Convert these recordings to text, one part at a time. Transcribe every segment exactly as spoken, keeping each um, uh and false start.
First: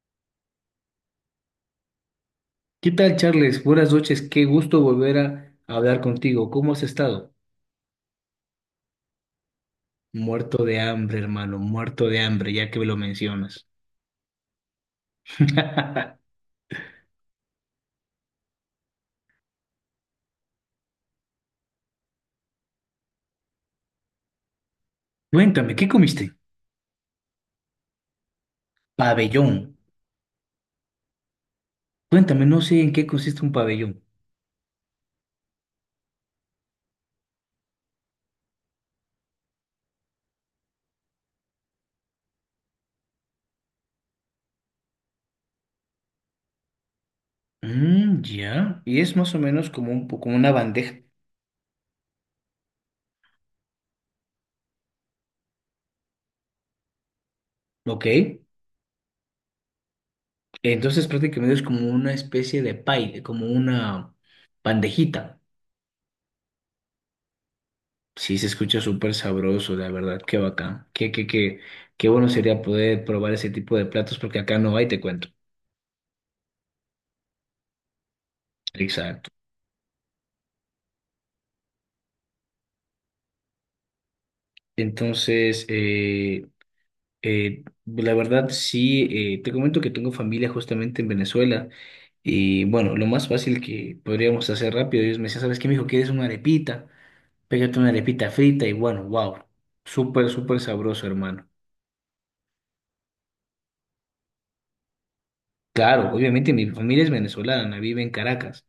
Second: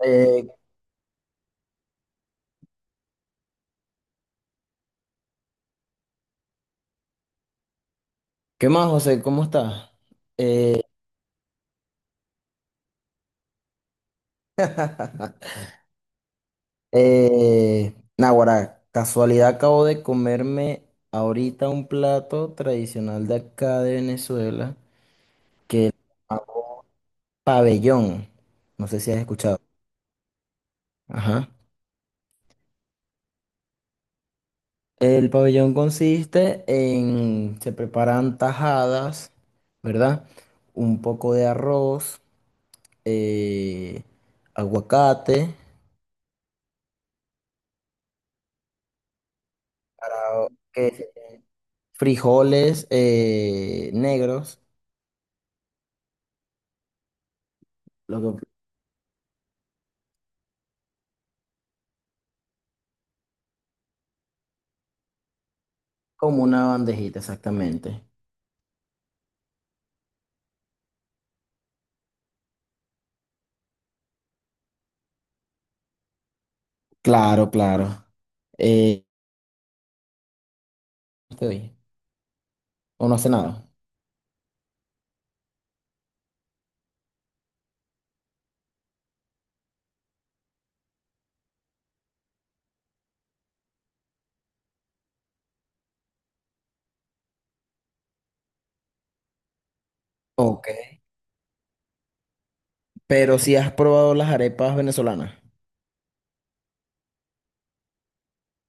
Eh, ¿Qué tal, Charles? Buenas noches, qué gusto volver a hablar contigo. ¿Cómo has estado? ¿Qué más, José? ¿Cómo estás? Muerto de Eh, hambre, hermano, muerto de hambre, ya que me lo mencionas. eh, Naguará, casualidad acabo de comerme ahorita un plato tradicional de acá de Venezuela, Cuéntame, ¿qué comiste? ah, pabellón. No sé si has Pabellón. escuchado. Ajá. Cuéntame, no sé en qué consiste un pabellón. El pabellón consiste en, se preparan tajadas, ¿verdad? Un poco de arroz, eh, aguacate, Mm, ya. Y es más o menos como un, po- como para- una bandeja, que- frijoles eh, negros. ¿ok? Lo que Entonces prácticamente es como una especie de pie, como una bandejita. como una bandejita, exactamente. Sí, se escucha súper sabroso, la verdad, qué bacán. Qué, qué, qué, qué bueno sería poder probar ese tipo de platos porque acá no hay, te cuento. Claro, claro. Eh, Exacto. estoy. ¿O no hace nada? Entonces, eh, eh, la verdad, sí, eh, te comento que tengo familia justamente en Venezuela y bueno, lo más fácil que podríamos hacer rápido, ellos me decían, ¿sabes qué, mijo? ¿Quieres una arepita? Pégate una arepita frita y bueno, wow, súper, súper Ok. sabroso, hermano. Pero si has probado las arepas venezolanas. Claro, obviamente mi familia es venezolana, vive en Caracas.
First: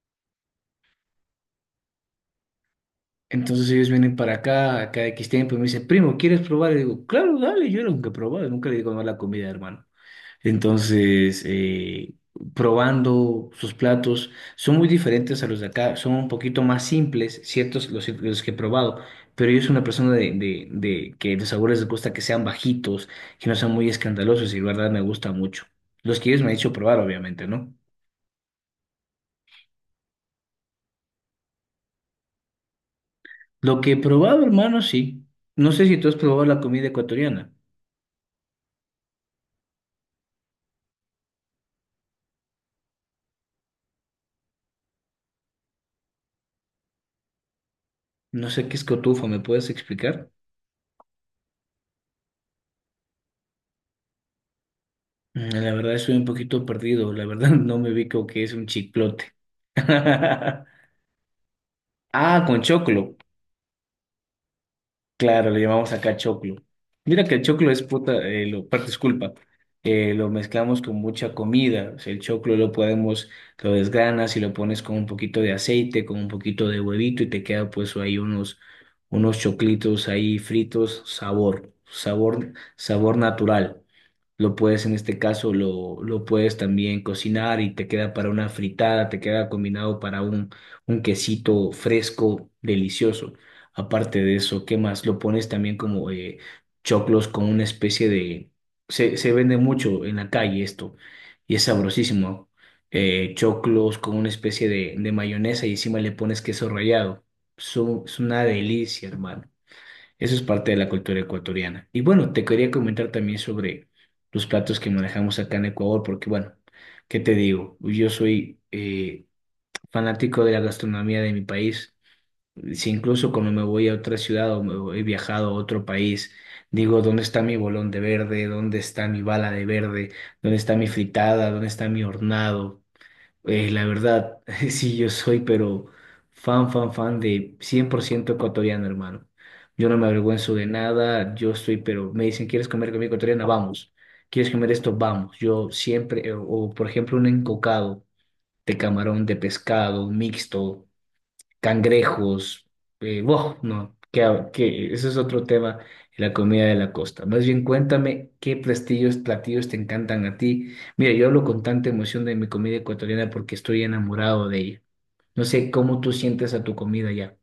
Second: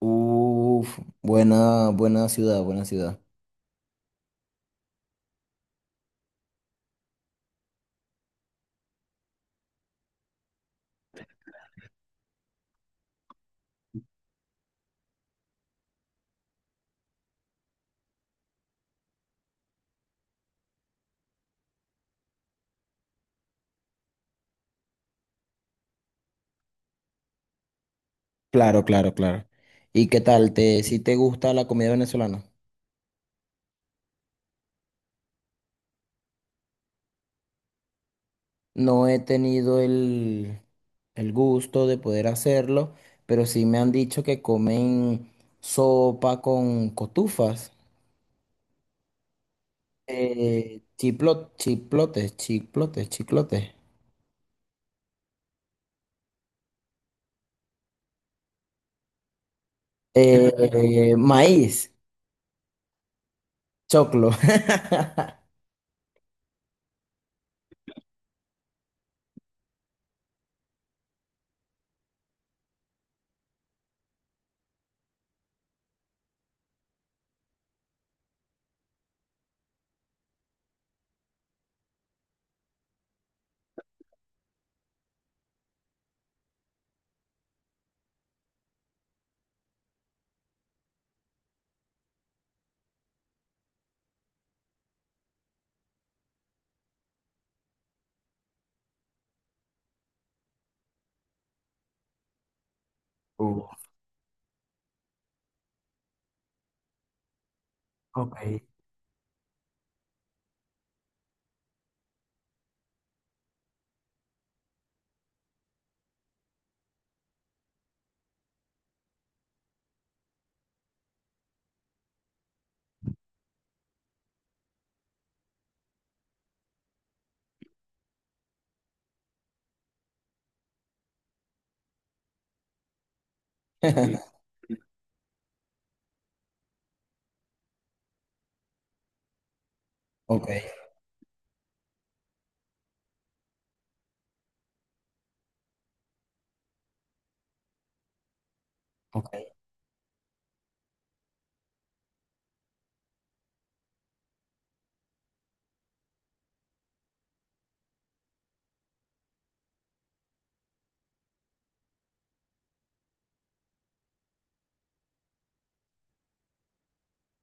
Uf, buena, buena ciudad, buena ciudad. Entonces ellos vienen para acá, cada X tiempo, y me dicen, primo, ¿quieres probar? Y digo, claro, dale, yo nunca he probado, nunca le digo no a la comida, hermano. Entonces, eh, probando sus platos, son muy diferentes a los de acá, son un poquito más simples, ciertos los, los que he probado, pero yo soy una persona de, de, de que los sabores les gusta que sean bajitos, que no sean muy escandalosos, y la verdad me gusta mucho. Los que ellos me han hecho probar, obviamente, ¿no? Claro, claro, claro. ¿Y qué tal? ¿Te, si te gusta la comida venezolana? Lo que he probado, hermano, sí. No sé si tú has probado la comida ecuatoriana. No he tenido el, el gusto de poder hacerlo, pero sí me han dicho que comen sopa con cotufas. No sé qué es cotufa, ¿me puedes explicar? eh, chiplo- chiplotes, chiplotes, chiclotes. Mm, la verdad estoy un poquito perdido, la verdad no me ubico qué es un chiclote. Eh, eh, maíz, Ah, con choclo. choclo. Claro, le llamamos acá choclo. Mira que el choclo es puta, eh, lo, par- disculpa, eh, lo mezclamos con mucha comida. O sea, el choclo lo podemos, lo desgranas y lo pones con un poquito de aceite, con un poquito de huevito y te queda pues ahí unos, unos choclitos ahí fritos, sabor, sabor, sabor natural. Lo puedes en este caso, lo, lo puedes también cocinar y te queda para una fritada, te queda combinado para un, un quesito fresco, delicioso. Aparte de eso, ¿qué más? Lo pones también como eh, choclos con una especie de... Se, se vende mucho en la calle esto y es sabrosísimo. Eh, Uh, choclos con una especie de, de mayonesa y encima le pones queso rallado. Son- es una ok. delicia, hermano. Eso es parte de la cultura ecuatoriana. Y bueno, te quería comentar también sobre los platos que manejamos acá en Ecuador, porque bueno, ¿qué te digo? Yo soy eh, fanático de la gastronomía de mi país. Si incluso cuando me voy a otra ciudad o me voy- he viajado a otro país, digo, ¿dónde está mi bolón de verde? ¿Dónde está mi bala de verde? ¿Dónde está mi fritada? ¿Dónde está mi hornado? Eh, la verdad, sí, yo soy, pero fan, fan, fan de cien por ciento ecuatoriano, hermano. Yo no me Ok, avergüenzo de nada, yo estoy, pero me dicen, ¿quieres comer comida ecuatoriana? Vamos. ¿Quieres comer esto? Vamos. Yo siempre, eh, o por ejemplo, un encocado de camarón, ok. de pescado, mixto cangrejos, eh, wow, no, que, que ese es otro tema, la comida de la costa. Más bien cuéntame qué platillos, platillos te encantan a ti. Mira, yo hablo con tanta emoción de mi comida ecuatoriana porque estoy enamorado de ella. No sé cómo tú sientes a tu comida ya.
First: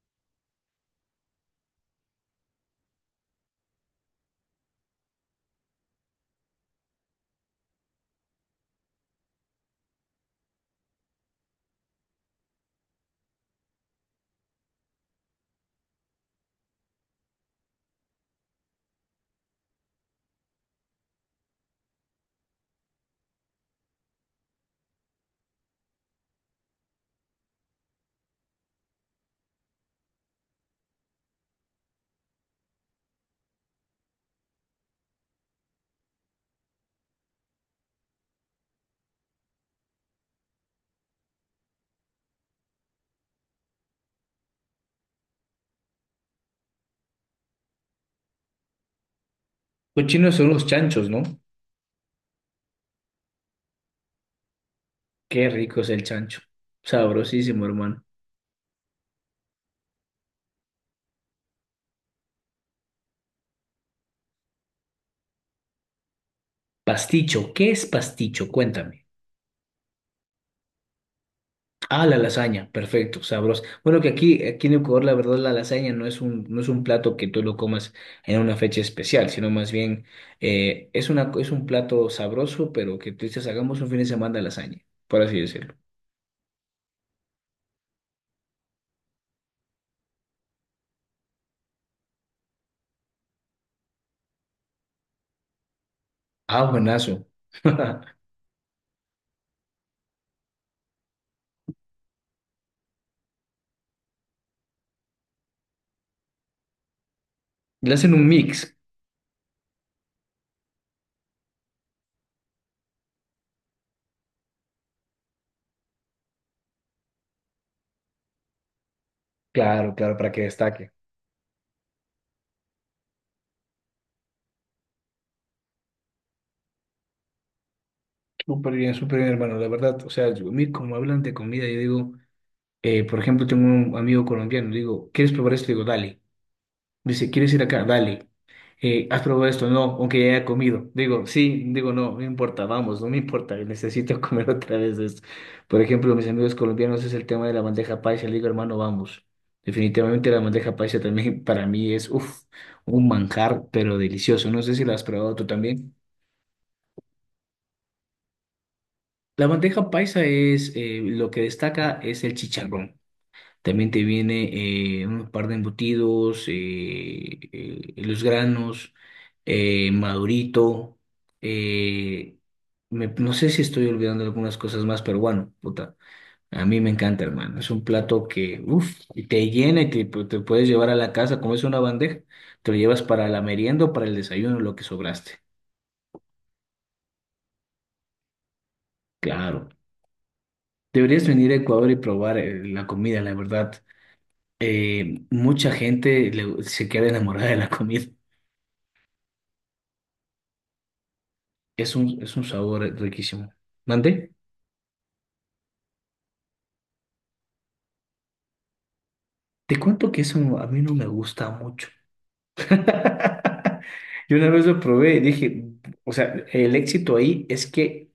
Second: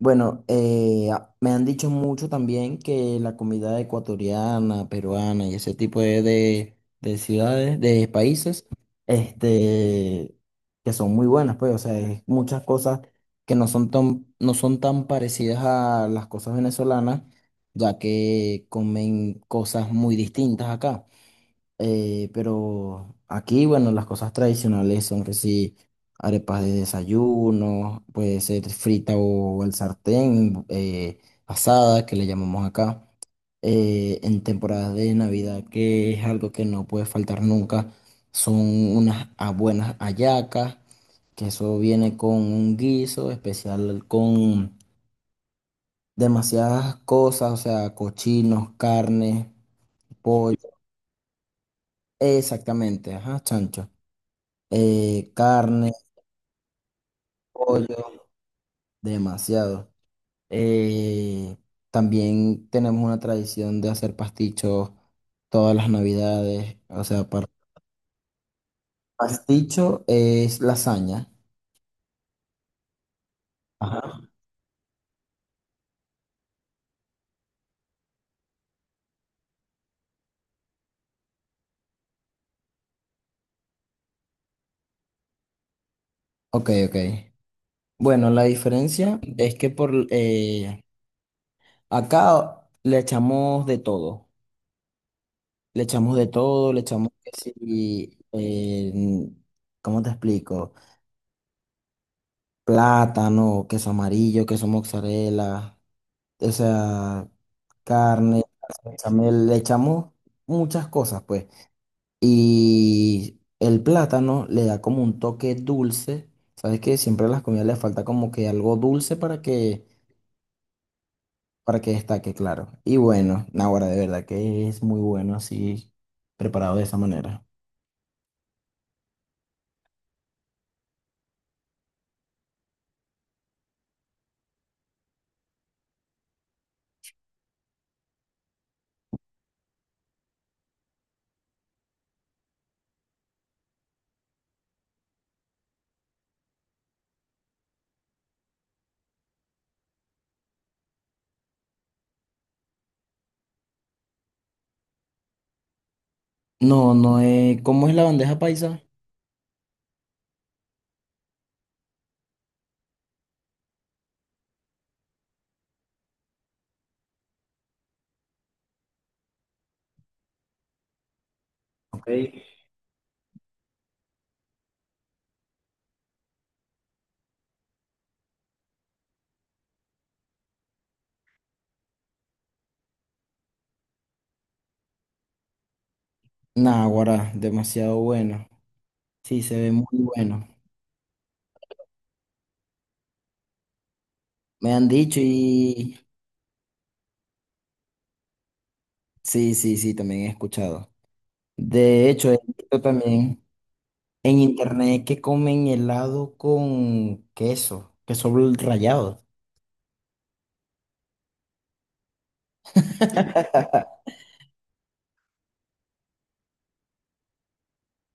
Bueno, eh, a- me han dicho mucho también que la comida ecuatoriana, peruana y ese tipo de, de- de ciudades, de países, este, que son muy buenas, pues, o sea, es muchas cosas que no son tan, no son tan parecidas a las cosas venezolanas, ya que comen cosas muy distintas acá. Eh, pero aquí, bueno, las cosas tradicionales son que sí, arepas de desayuno, puede ser frita o el sartén, eh, asada, que le llamamos acá. Eh, en temporadas de Navidad, que es algo que no puede faltar nunca, son unas ah, buenas hallacas, que eso viene con un guiso especial con demasiadas cosas, o sea, cochinos, carne, Cochinos son pollo, los chanchos, ¿no? exactamente, ajá, chancho. eh, Qué rico es carne, el chancho. Sabrosísimo, hermano. pollo, demasiado. Eh, también tenemos una tradición de hacer pastichos todas las navidades. O sea, par- Pasticho, ¿qué es pasticho? Cuéntame. pasticho es lasaña. Ah, la lasaña, perfecto, sabroso. Bueno, que Ajá. aquí, aquí en Ecuador, la verdad, la lasaña no es un, no es un plato que tú lo comas en una fecha especial, sino más bien eh, es una, es un plato sabroso, pero que tú dices, hagamos un fin de semana de lasaña, por así decirlo. Ok, ok. Bueno, la diferencia es que por eh, acá le echamos de todo. Le echamos de Ah, todo, le echamos buenazo. que sí, eh, ¿cómo te explico? Plátano, queso amarillo, queso mozzarella. O sea, Le hacen un carne, mix. bechamel, le echamos muchas cosas, pues. Y el plátano le da como un toque dulce. Sabes que siempre a las comidas le falta como que algo dulce para que, Claro, claro, para que destaque. para que destaque, claro. Y bueno, ahora de verdad que es muy bueno así, preparado de esa manera. Súper bien, súper bien, hermano, la verdad. O sea, yo- a mí como hablan de comida, yo digo, eh, por ejemplo, tengo un amigo colombiano, digo, ¿quieres probar esto? Digo, dale. Dice, ¿quieres ir acá? Dale. Eh, ¿has probado esto? No, aunque ya haya comido. Digo, sí, digo, no, no me importa, vamos, no me importa, necesito comer otra vez esto. Por ejemplo, mis amigos colombianos es el tema de la bandeja paisa. Le digo, hermano, vamos. Definitivamente la bandeja paisa también para mí es, uff, un manjar, pero delicioso. No sé si la has probado tú también. No, no es, ¿cómo es la bandeja paisa? La bandeja paisa es, eh, lo que destaca es el chicharrón. También te viene eh, un par de embutidos, eh, eh, los granos, eh, madurito. Ok. eh, me- no sé si estoy olvidando algunas cosas más, pero bueno, puta, a mí me encanta, hermano. Es un plato que, uff, te llena y te, pues, te puedes llevar a la casa. Como es una bandeja, te lo llevas para la merienda o para el desayuno, lo que sobraste. Naguará, demasiado bueno. Sí, se Claro. ve muy bueno. Deberías venir a Ecuador y probar eh, la comida, la verdad. Me han dicho Eh, mucha y gente le- Se queda enamorada de la comida. sí, sí, sí, también he escuchado. Es De un, hecho, es he un visto sabor también riquísimo. ¿Mande? en internet que comen helado con queso, queso bl- rallado. Te cuento que eso no- a mí no me gusta mucho. Yo una vez lo probé y dije, o sea, el éxito ahí es que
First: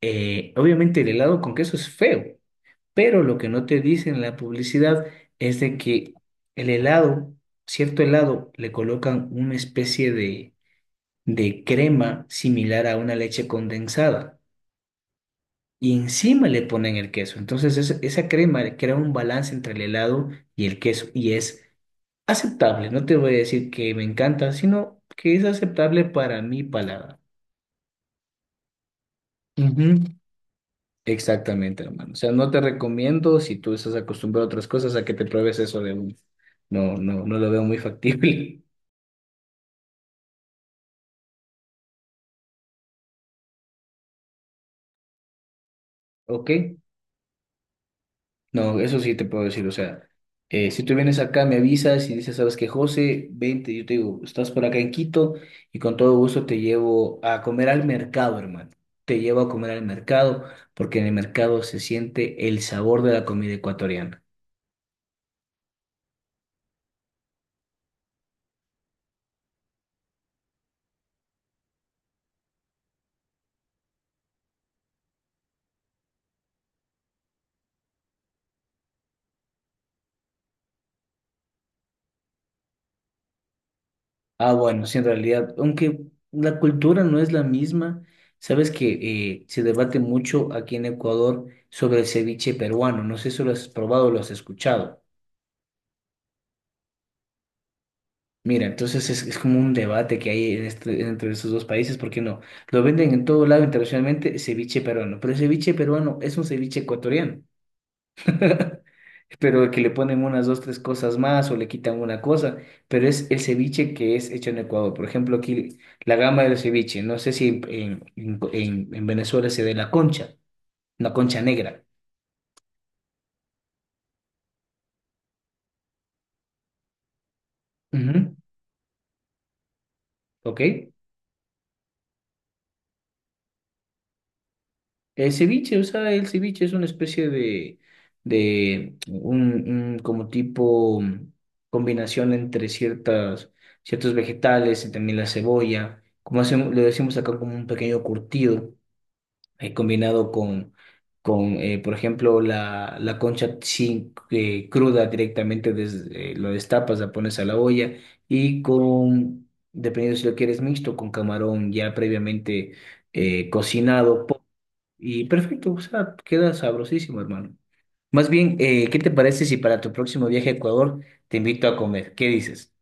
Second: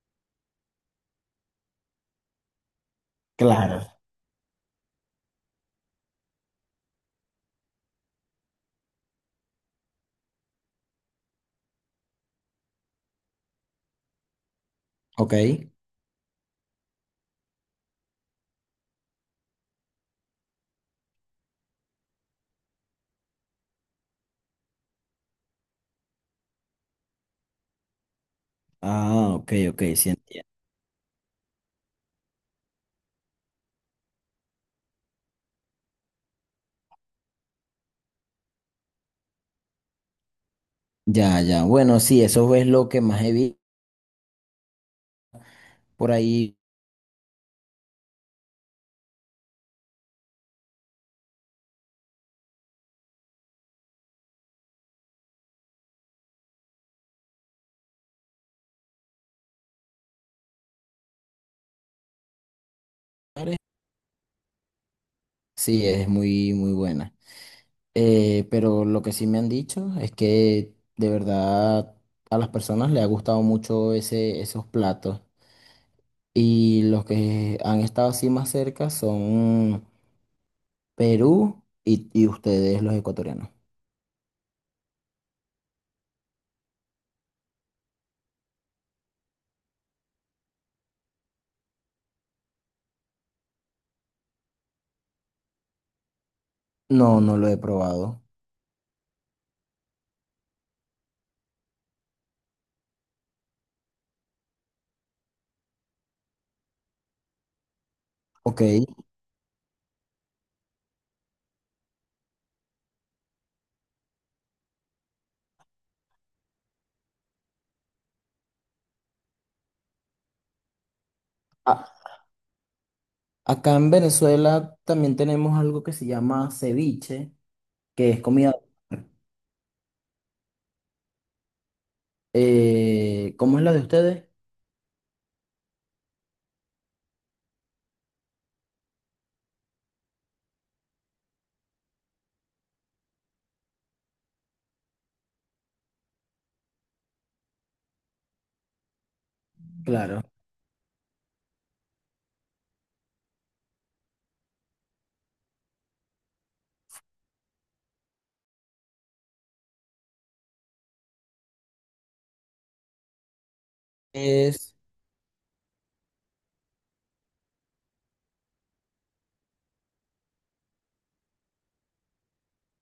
eh, obviamente el helado con queso es feo, pero lo que no Claro. te dice en la publicidad es de que el helado, cierto helado, le colocan una especie de, de crema similar a una leche condensada. Ok. Y encima le ponen el queso. Entonces es- esa crema crea un balance entre el helado y el queso y es aceptable. No te voy a decir que me encanta, sino que es aceptable para mi paladar. Ah, ok, ok, Ujú, sí entiendo. exactamente, hermano. O sea, no te recomiendo si tú estás acostumbrado a otras cosas a que te pruebes eso de uno. No, no, no lo veo muy factible. Ya, ya. Bueno, sí, eso es lo que más he visto por ahí. ¿Ok? No, eso sí te puedo decir, o sea, eh, si tú vienes acá, me avisas y dices, sabes que José, vente, yo te digo, estás por acá en Quito y con todo gusto te llevo a comer al mercado, hermano. Te llevo a comer al mercado porque en el mercado se siente el sabor de la comida ecuatoriana. Sí, es muy, muy buena. Eh, pero lo que sí me han dicho es que de verdad a las personas les ha gustado mucho ese, esos platos. Y los que han estado así más cerca son Perú y, y ustedes, los ecuatorianos. Ah, bueno, sí, en realidad, aunque la cultura no es la misma, sabes que eh, se debate mucho aquí en Ecuador sobre el ceviche peruano. No sé si lo has probado o lo has escuchado. No, no lo he probado. Mira, entonces es, es como un debate que hay en este- entre esos dos países, porque no, lo venden en todo lado internacionalmente ceviche peruano, pero el ceviche peruano es un ceviche ecuatoriano, Ok. pero que le ponen unas dos, tres cosas más o le quitan una cosa, pero es el ceviche que es hecho en Ecuador. Por ejemplo, aquí la gama del ceviche, no sé si en, en, en- en Venezuela se ve la concha, una concha negra. A- acá en Venezuela también tenemos algo que se llama ceviche, que es Ujú, comida. ¿ok? eh, ¿cómo es la de ustedes? El ceviche, o sea, el ceviche es una especie de, de un, un como tipo mm, combinación entre ciertas, ciertos vegetales y también la cebolla, como hacemos, le decimos acá como un pequeño curtido, eh, Claro. combinado con, con eh, por ejemplo, la, la concha sin, eh, cruda directamente, desde, eh, lo destapas, la pones a la olla y con, dependiendo si lo quieres mixto, con camarón ya previamente eh, cocinado Es. y perfecto, o sea, queda sabrosísimo, hermano. Más bien, eh, ¿qué te parece si para tu próximo viaje a Ecuador te invito a comer? ¿Qué dices?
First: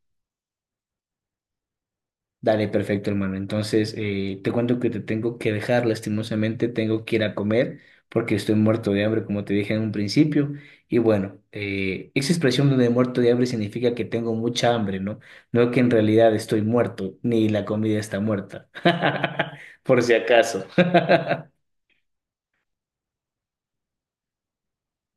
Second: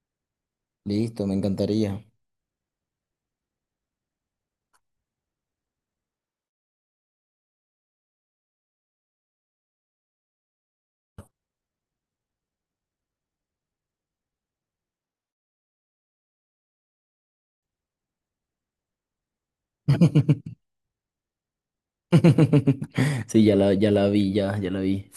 Listo, me encantaría. Dale, perfecto, hermano. Entonces, eh, te cuento que te tengo que dejar, lastimosamente, tengo que ir a comer porque estoy muerto de hambre, como te dije en un principio. Y bueno, eh, esa expresión de muerto de hambre significa que tengo mucha hambre, ¿no? No que en realidad estoy muerto, ni la comida está muerta, por si acaso. Sí, ya la, ya la vi, ya, ya la vi.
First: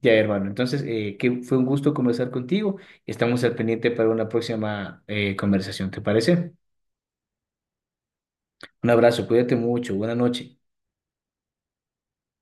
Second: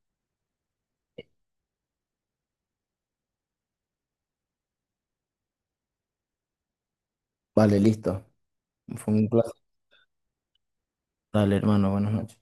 Ya, hermano. Entonces, eh, que fue un gusto conversar contigo. Estamos al pendiente para una próxima eh, conversación, ¿te parece? Vale, listo. Un Fue abrazo, un placer. cuídate mucho, buena noche. Dale, hermano, buenas noches.